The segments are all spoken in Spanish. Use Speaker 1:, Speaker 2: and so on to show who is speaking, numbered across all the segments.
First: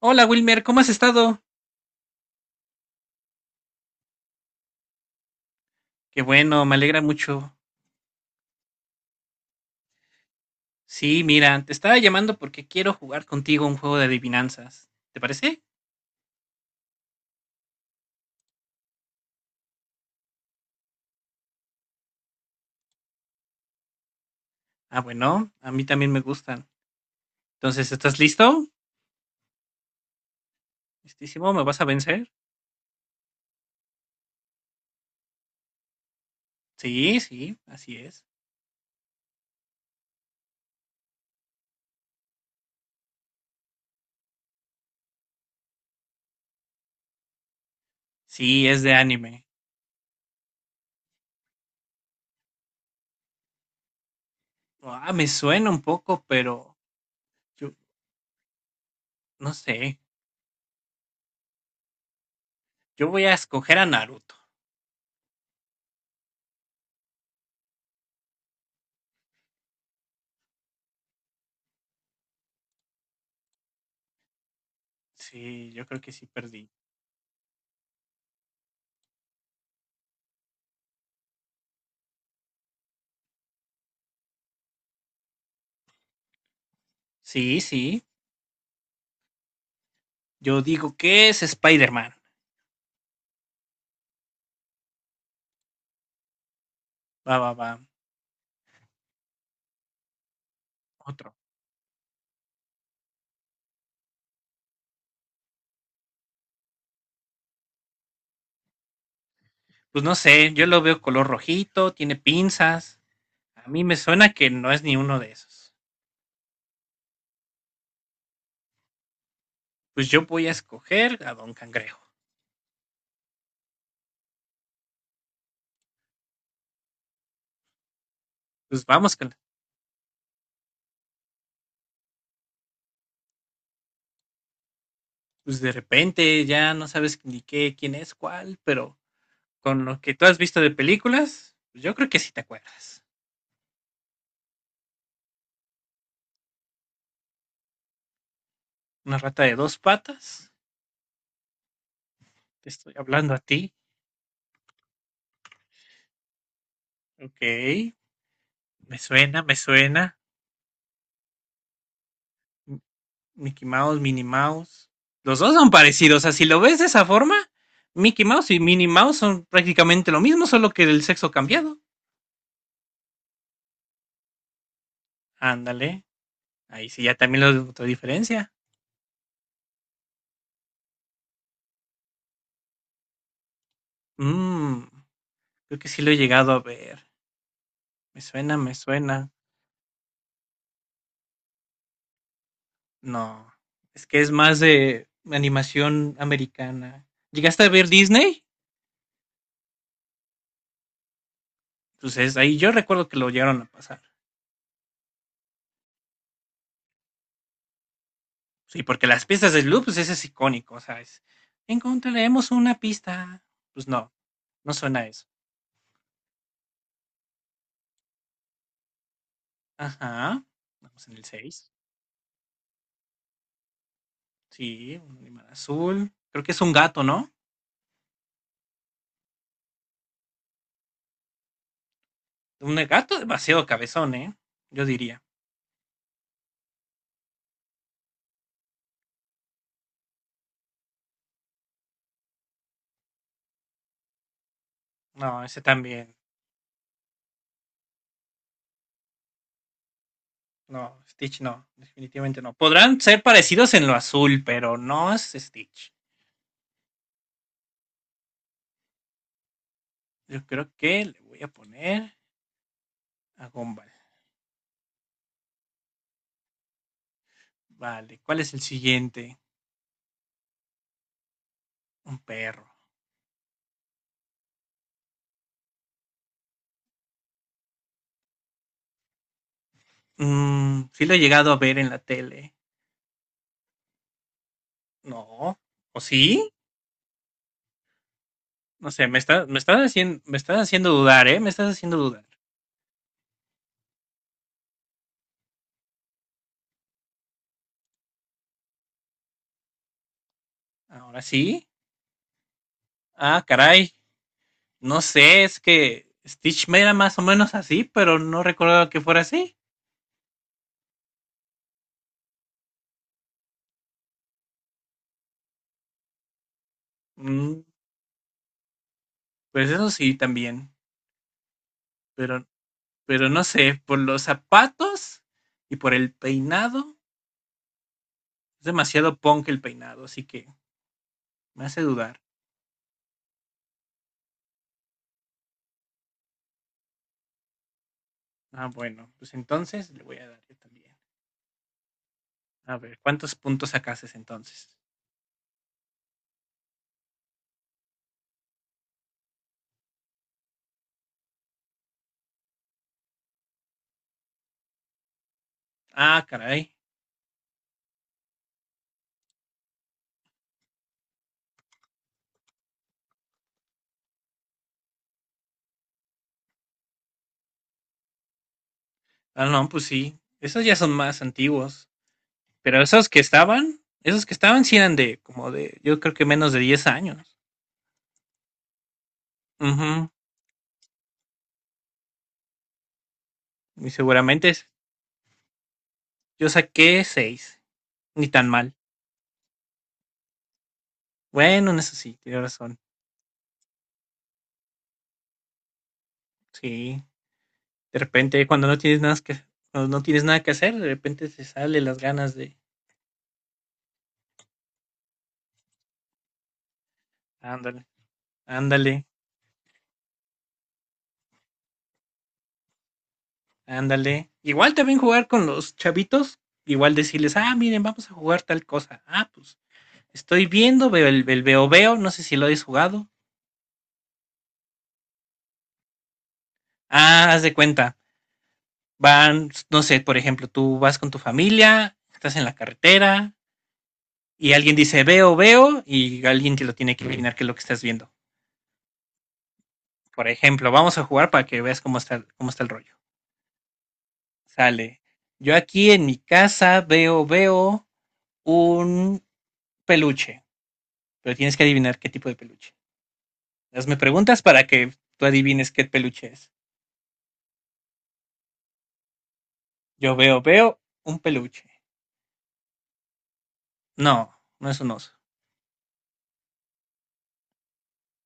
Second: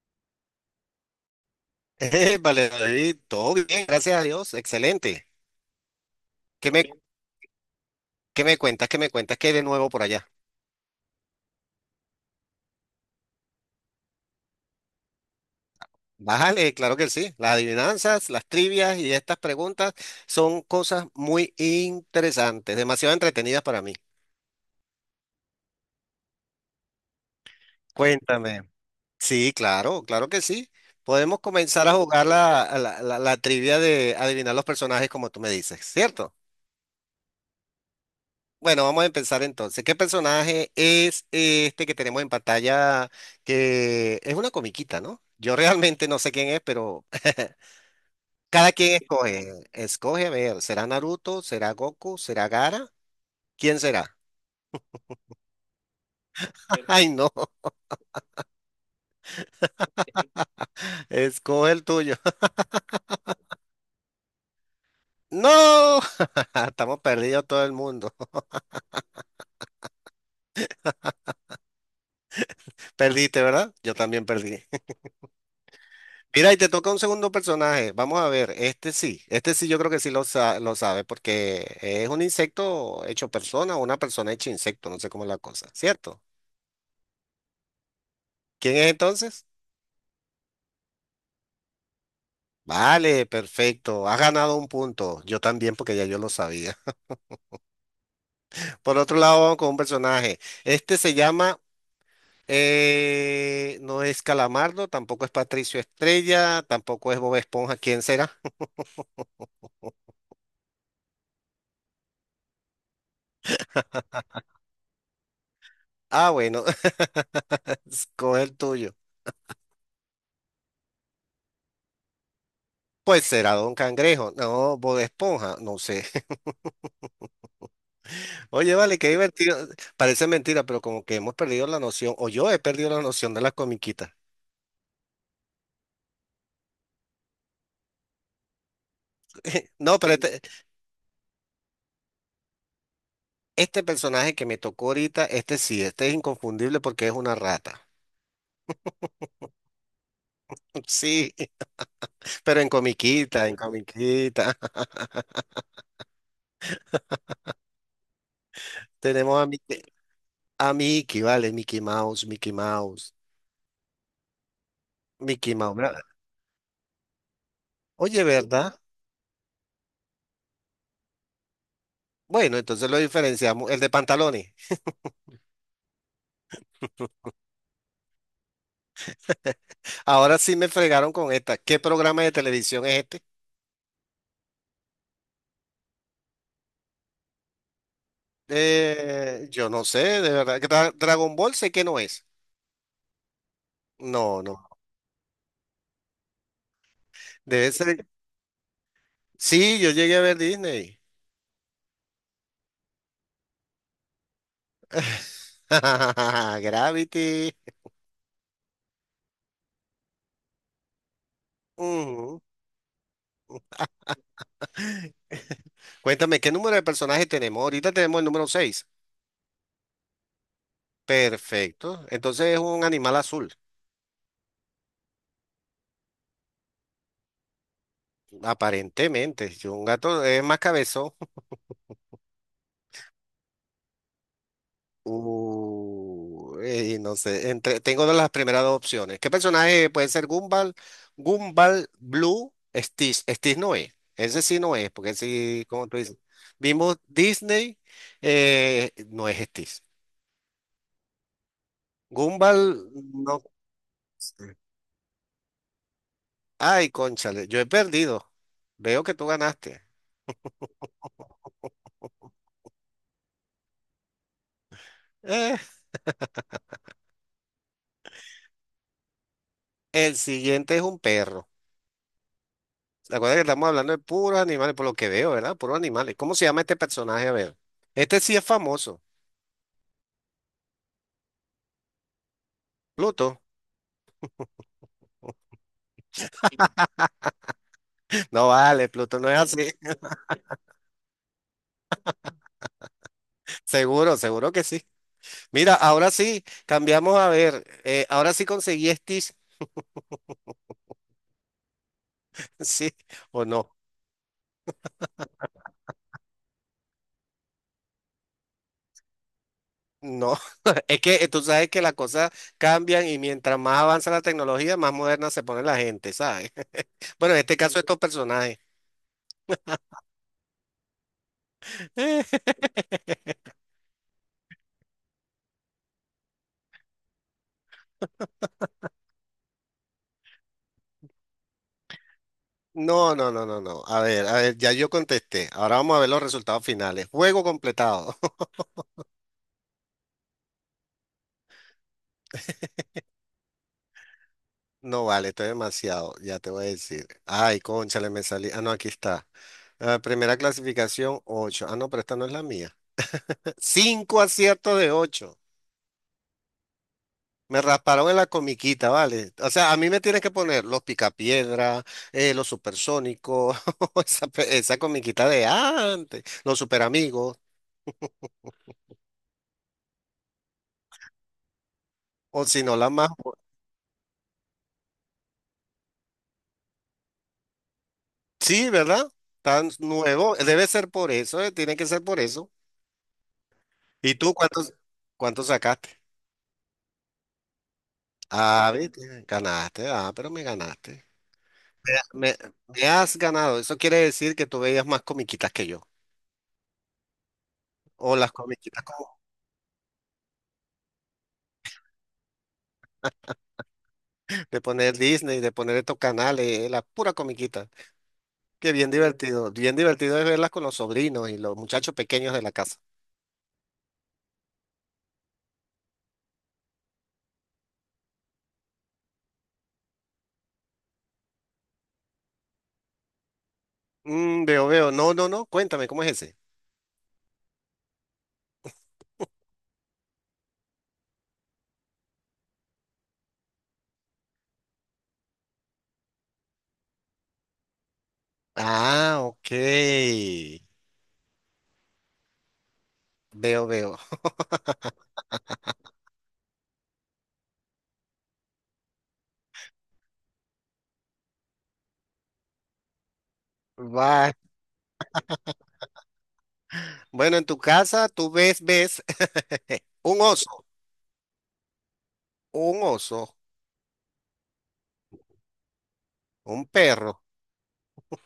Speaker 1: Hola Wilmer, ¿cómo has estado?
Speaker 2: Vale, David, todo bien, gracias a Dios, excelente.
Speaker 1: Qué bueno,
Speaker 2: ¿Qué
Speaker 1: me
Speaker 2: me,
Speaker 1: alegra mucho.
Speaker 2: ¿Qué me cuentas? ¿Qué hay de nuevo por allá?
Speaker 1: Sí, mira, te estaba llamando porque quiero jugar contigo un juego de adivinanzas. ¿Te parece?
Speaker 2: Bájale, claro que sí. Las adivinanzas, las trivias y estas preguntas son cosas muy interesantes, demasiado entretenidas para mí.
Speaker 1: Ah, bueno, a mí también me gustan. Entonces, ¿estás listo?
Speaker 2: Cuéntame. Sí, claro, claro que sí. Podemos
Speaker 1: ¿Listísimo? ¿Me vas a
Speaker 2: comenzar a
Speaker 1: vencer?
Speaker 2: jugar la trivia de adivinar los personajes como tú me dices, ¿cierto?
Speaker 1: Sí, sí, así es.
Speaker 2: Bueno, vamos a empezar entonces. ¿Qué personaje es este que tenemos en pantalla que es una comiquita, ¿no? Yo realmente no sé quién es, pero
Speaker 1: Sí,
Speaker 2: cada
Speaker 1: es de
Speaker 2: quien
Speaker 1: anime.
Speaker 2: escoge. Escoge, a ver, ¿será Naruto? ¿Será Goku? ¿Será Gara? ¿Quién será?
Speaker 1: Ah, me suena un poco, pero
Speaker 2: Ay, no,
Speaker 1: yo no sé.
Speaker 2: escoge el tuyo.
Speaker 1: Yo voy a escoger a Naruto.
Speaker 2: No, estamos perdidos todo el mundo. Perdiste, ¿verdad? Yo también perdí.
Speaker 1: Sí, yo creo que sí
Speaker 2: Mira, y te
Speaker 1: perdí.
Speaker 2: toca un segundo personaje. Vamos a ver, este sí yo creo que sí lo sabe, porque es un insecto hecho persona o una persona hecha insecto, no sé cómo es la cosa, ¿cierto?
Speaker 1: Sí, sí.
Speaker 2: ¿Quién es entonces?
Speaker 1: Yo digo que es Spider-Man.
Speaker 2: Vale, perfecto, has ganado un punto, yo también porque ya yo lo sabía.
Speaker 1: Va, va, va.
Speaker 2: Por otro lado, vamos con un personaje. Este se
Speaker 1: Otro.
Speaker 2: llama, eh, no es Calamardo, tampoco es Patricio Estrella, tampoco es Bob Esponja, ¿quién será?
Speaker 1: Pues no sé, yo lo veo color rojito, tiene pinzas. A mí me suena que no es ni uno de esos.
Speaker 2: Ah, bueno, con el tuyo.
Speaker 1: Pues yo voy a escoger a Don Cangrejo.
Speaker 2: Pues será Don Cangrejo, no, Bob Esponja, no sé. Oye,
Speaker 1: Pues
Speaker 2: vale, qué
Speaker 1: vamos con,
Speaker 2: divertido. Parece mentira, pero como que hemos perdido la noción, o yo he perdido la noción de las comiquitas.
Speaker 1: pues de repente ya no sabes ni qué, quién es cuál, pero con
Speaker 2: No,
Speaker 1: lo
Speaker 2: pero
Speaker 1: que tú has
Speaker 2: este,
Speaker 1: visto de películas, pues yo creo que sí te acuerdas.
Speaker 2: este personaje que me tocó ahorita, este sí, este es inconfundible porque es una rata.
Speaker 1: Una rata de dos patas,
Speaker 2: Sí, pero
Speaker 1: te
Speaker 2: en
Speaker 1: estoy hablando a
Speaker 2: comiquita, en
Speaker 1: ti.
Speaker 2: comiquita.
Speaker 1: Ok, me
Speaker 2: Tenemos
Speaker 1: suena, me suena.
Speaker 2: A Mickey, vale, Mickey Mouse, Mickey Mouse,
Speaker 1: Mickey Mouse, Minnie Mouse. Los dos
Speaker 2: Mickey
Speaker 1: son
Speaker 2: Mouse. ¿Verdad?
Speaker 1: parecidos. O sea, si lo ves de esa forma,
Speaker 2: Oye,
Speaker 1: Mickey Mouse y
Speaker 2: ¿verdad?
Speaker 1: Minnie Mouse son prácticamente lo mismo, solo que el sexo cambiado.
Speaker 2: Bueno, entonces lo diferenciamos, el de pantalones.
Speaker 1: Ándale. Ahí sí, ya también lo otra diferencia.
Speaker 2: Ahora sí me fregaron con esta. ¿Qué programa de televisión es este?
Speaker 1: Mmm, creo que sí lo he llegado a ver. Me suena, me suena.
Speaker 2: Yo no sé, de verdad. Dragon Ball sé que no es.
Speaker 1: No. Es que es
Speaker 2: No,
Speaker 1: más
Speaker 2: no.
Speaker 1: de animación americana. ¿Llegaste a
Speaker 2: Debe
Speaker 1: ver
Speaker 2: ser.
Speaker 1: Disney?
Speaker 2: Sí, yo llegué a ver Disney.
Speaker 1: Entonces ahí yo recuerdo que lo llegaron a pasar.
Speaker 2: Gravity.
Speaker 1: Sí, porque las pistas de Sloop, pues ese es icónico, o sea, es,
Speaker 2: Ujú.
Speaker 1: encontraremos una pista. Pues no, no suena a eso.
Speaker 2: Cuéntame, ¿qué número de personajes tenemos? Ahorita tenemos el número seis.
Speaker 1: Ajá, vamos en el 6.
Speaker 2: Perfecto. Entonces es un animal azul,
Speaker 1: Sí, un animal azul. Creo que es un gato, ¿no?
Speaker 2: aparentemente. Yo, un gato es más cabezón.
Speaker 1: Un gato demasiado cabezón, ¿eh? Yo diría.
Speaker 2: No sé, entre, tengo de las primeras dos opciones. ¿Qué personaje puede ser Gumball? Gumball, Blue, Stitch. Stitch no es. Ese sí no es, porque
Speaker 1: No, ese
Speaker 2: sí, como tú
Speaker 1: también.
Speaker 2: dices. Vimos Disney, no es Stitch.
Speaker 1: No, Stitch no, definitivamente no.
Speaker 2: Gumball,
Speaker 1: Podrán ser
Speaker 2: no
Speaker 1: parecidos en lo azul,
Speaker 2: sé.
Speaker 1: pero no es Stitch.
Speaker 2: Ay, cónchale, yo he perdido. Veo que tú ganaste.
Speaker 1: Yo creo que le voy a poner a Gumball.
Speaker 2: Eh,
Speaker 1: Vale, ¿cuál es el siguiente?
Speaker 2: el siguiente es un perro.
Speaker 1: Un perro.
Speaker 2: Recuerda que estamos hablando de puros animales, por lo que veo, ¿verdad? Puros animales. ¿Cómo se llama este personaje? A ver. Este sí es famoso.
Speaker 1: Sí lo he llegado a ver en la tele.
Speaker 2: Pluto.
Speaker 1: No, ¿o sí?
Speaker 2: No vale,
Speaker 1: No sé,
Speaker 2: Pluto no es así.
Speaker 1: me estás haciendo dudar, ¿eh? Me estás haciendo dudar.
Speaker 2: Seguro, seguro que sí. Mira, ahora sí, cambiamos a ver. Ahora sí conseguí Stitch,
Speaker 1: Ahora sí.
Speaker 2: sí
Speaker 1: Ah,
Speaker 2: o no.
Speaker 1: caray. No sé, es que Stitch me era más o menos así, pero no recordaba que fuera así.
Speaker 2: No, es que tú sabes que las cosas cambian y mientras más avanza la tecnología, más moderna se pone la gente, ¿sabes? Bueno, en este
Speaker 1: Mm,
Speaker 2: caso estos personajes.
Speaker 1: pues eso sí, también. Pero, pero no sé, por los zapatos y por el peinado, es demasiado punk el peinado, así que me hace dudar.
Speaker 2: No, no, no, no, no. A ver, ya yo contesté. Ahora vamos a ver los resultados finales. Juego completado.
Speaker 1: Ah, bueno, pues entonces le voy a dar yo también. A ver, ¿cuántos puntos sacaste entonces?
Speaker 2: No vale, estoy demasiado, ya te voy a decir. Ay, cónchale, me salí. Ah, no, aquí está. Ah, primera clasificación, ocho. Ah, no, pero esta no es la mía. Cinco aciertos de ocho.
Speaker 1: Ah, caray.
Speaker 2: Me rasparon en la comiquita, ¿vale? O sea, a mí me tienes que poner los picapiedra, los supersónicos, esa comiquita de antes, los superamigos,
Speaker 1: Ah, no, pues sí. Esos ya son más antiguos.
Speaker 2: o si no,
Speaker 1: Pero
Speaker 2: la más...
Speaker 1: esos que estaban sí eran de como de, yo creo que menos de 10 años.
Speaker 2: Sí, ¿verdad? Tan
Speaker 1: Ujú.
Speaker 2: nuevo, debe ser por eso, tiene que ser por eso.
Speaker 1: Y
Speaker 2: ¿Y tú
Speaker 1: seguramente es-
Speaker 2: cuántos, ¿cuántos sacaste?
Speaker 1: yo saqué seis. Ni tan
Speaker 2: Ah,
Speaker 1: mal.
Speaker 2: viste, ganaste, ah, pero me ganaste.
Speaker 1: Bueno, en eso
Speaker 2: Me,
Speaker 1: sí,
Speaker 2: me
Speaker 1: tienes razón.
Speaker 2: me has ganado, eso quiere decir que tú veías más comiquitas que yo.
Speaker 1: Sí. De
Speaker 2: O las
Speaker 1: repente,
Speaker 2: comiquitas como
Speaker 1: cuando no tienes nada que, hacer, de repente te salen las ganas de,
Speaker 2: de poner Disney, de poner estos canales, la pura comiquita.
Speaker 1: ándale,
Speaker 2: Que
Speaker 1: ándale,
Speaker 2: bien divertido es verlas con los sobrinos y los muchachos pequeños de la casa.
Speaker 1: ándale. Igual también jugar con los chavitos, igual decirles, ah, miren, vamos a jugar tal cosa. Ah, pues estoy viendo, veo el veo veo, no sé si lo habéis jugado.
Speaker 2: Mm, veo, veo. No, no, no. Cuéntame, ¿cómo es ese?
Speaker 1: Ah, haz de cuenta. Van, no sé, por ejemplo, tú vas con tu familia, estás en la carretera y alguien dice veo veo y alguien te lo tiene que adivinar qué es lo que estás viendo.
Speaker 2: Ah, ok.
Speaker 1: Por ejemplo, vamos a jugar para que veas cómo está el rollo.
Speaker 2: Veo, veo.
Speaker 1: Sale. Yo aquí en mi casa veo, veo un peluche, pero tienes que adivinar qué tipo de peluche. Hazme
Speaker 2: Va.
Speaker 1: preguntas para que tú adivines qué peluche es.
Speaker 2: Bueno, en tu casa tú ves, ves
Speaker 1: Yo
Speaker 2: un
Speaker 1: veo,
Speaker 2: oso,
Speaker 1: veo un peluche.
Speaker 2: un oso,
Speaker 1: No, no es un oso.
Speaker 2: un perro.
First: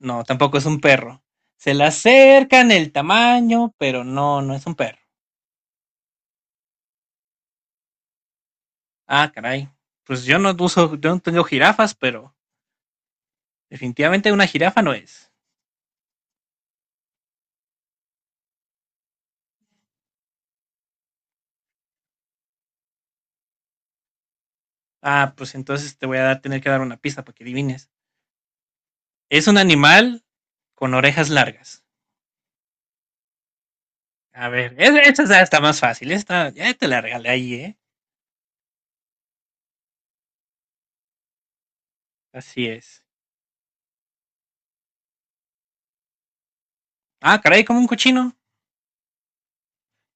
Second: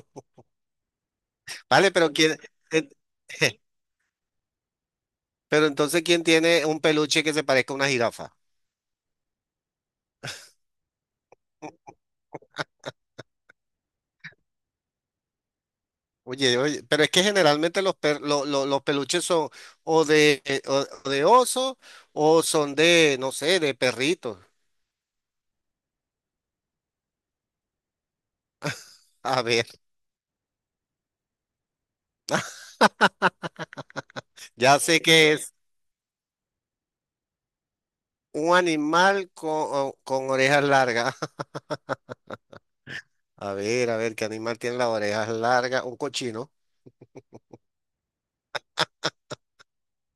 Speaker 1: No, tampoco es un perro. Se le
Speaker 2: Vale, pero quién,
Speaker 1: acerca en
Speaker 2: eh,
Speaker 1: el tamaño, pero no, no es un perro.
Speaker 2: pero entonces, ¿quién tiene un peluche que se parezca a una jirafa?
Speaker 1: Ah, caray. Pues yo no uso, yo no tengo jirafas, pero definitivamente una jirafa no es.
Speaker 2: Oye, oye, pero es que generalmente los, per- lo- los peluches son o de oso o son de, no sé, de perritos.
Speaker 1: Ah, pues entonces te voy a dar, tener que dar una pista para que adivines.
Speaker 2: A
Speaker 1: Es un
Speaker 2: ver,
Speaker 1: animal con orejas largas. A ver,
Speaker 2: ya sé
Speaker 1: esta
Speaker 2: que
Speaker 1: está,
Speaker 2: es
Speaker 1: está más fácil. Esta ya te la regalé ahí, ¿eh?
Speaker 2: un animal con orejas largas.
Speaker 1: Así es.
Speaker 2: A ver, ¿qué animal tiene las orejas largas? Un cochino.
Speaker 1: Ah, caray, como un cochino.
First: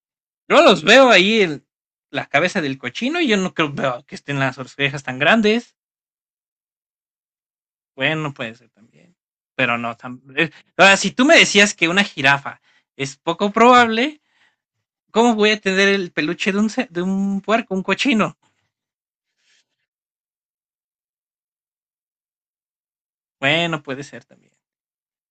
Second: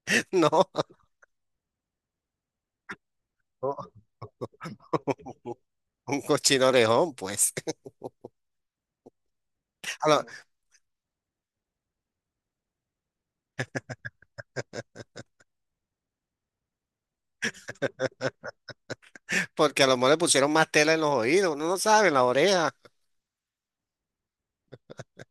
Speaker 1: Yo
Speaker 2: No,
Speaker 1: los veo ahí, la cabeza del cochino, y yo no creo veo que estén las orejas tan grandes.
Speaker 2: un cochino orejón, pues.
Speaker 1: Bueno, puede ser también. Pero no,
Speaker 2: A lo-
Speaker 1: ahora, si tú me decías que una jirafa es poco probable, ¿cómo voy a tener el peluche de un, de un puerco, un cochino?
Speaker 2: Porque a lo mejor le pusieron más tela en los oídos, uno no sabe, en la oreja.
Speaker 1: Bueno, puede ser también.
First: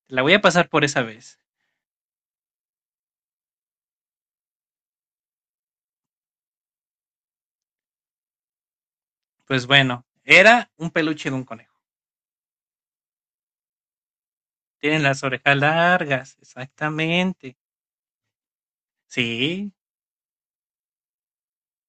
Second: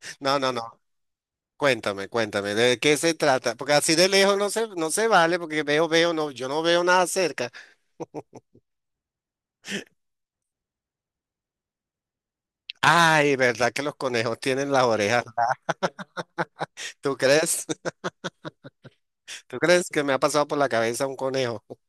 Speaker 1: La voy
Speaker 2: No,
Speaker 1: a
Speaker 2: no,
Speaker 1: pasar
Speaker 2: no.
Speaker 1: por esa vez.
Speaker 2: Cuéntame, cuéntame, ¿de qué se trata? Porque así de lejos no se vale, porque veo, veo, no, yo no veo nada cerca.
Speaker 1: Pues bueno, era un peluche de un conejo.
Speaker 2: Ay, ¿verdad que los conejos tienen las
Speaker 1: Tienen las
Speaker 2: orejas?
Speaker 1: orejas largas,
Speaker 2: ¿Tú
Speaker 1: exactamente.
Speaker 2: crees? ¿Tú
Speaker 1: Sí.
Speaker 2: crees que me ha pasado por la cabeza un conejo?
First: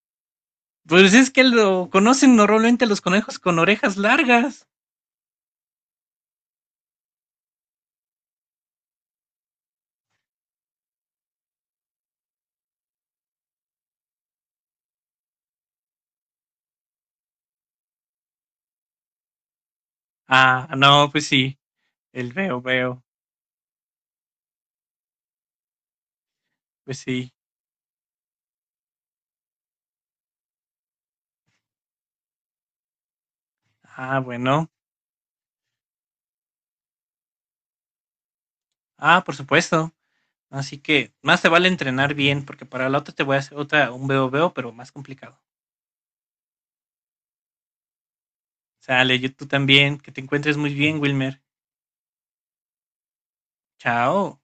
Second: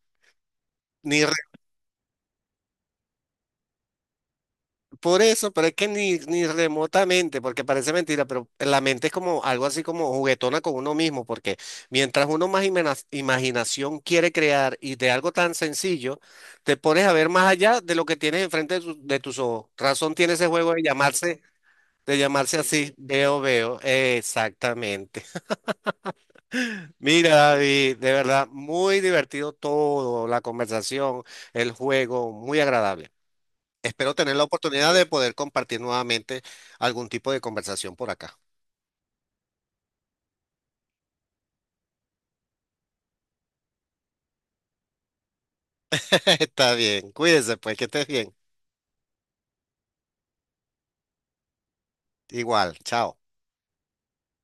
Speaker 1: Pues
Speaker 2: Ni
Speaker 1: es que
Speaker 2: re-
Speaker 1: lo conocen normalmente los conejos con orejas largas.
Speaker 2: Por eso, pero es que ni, ni remotamente, porque parece mentira, pero la mente es como algo así como juguetona con uno mismo, porque mientras uno más imaginación quiere crear y de algo tan sencillo, te pones a ver más allá de lo que tienes enfrente de, de tus ojos. Razón tiene ese
Speaker 1: Ah,
Speaker 2: juego de
Speaker 1: no, pues
Speaker 2: llamarse
Speaker 1: sí.
Speaker 2: De
Speaker 1: El
Speaker 2: llamarse
Speaker 1: veo,
Speaker 2: así, sí.
Speaker 1: veo.
Speaker 2: Veo Veo, exactamente.
Speaker 1: Pues sí.
Speaker 2: Mira, David, de verdad, muy divertido todo, la conversación, el juego, muy agradable. Espero
Speaker 1: Ah,
Speaker 2: tener la
Speaker 1: bueno.
Speaker 2: oportunidad de poder compartir nuevamente algún tipo de conversación por acá.
Speaker 1: Ah, por supuesto. Así que más te vale entrenar bien, porque para la otra te voy a hacer otra, un veo veo, pero más complicado.
Speaker 2: Está bien, cuídese pues, que estés bien.
Speaker 1: Sale, yo tú también, que te encuentres muy bien, Wilmer.
Speaker 2: Igual, chao.
Speaker 1: Chao.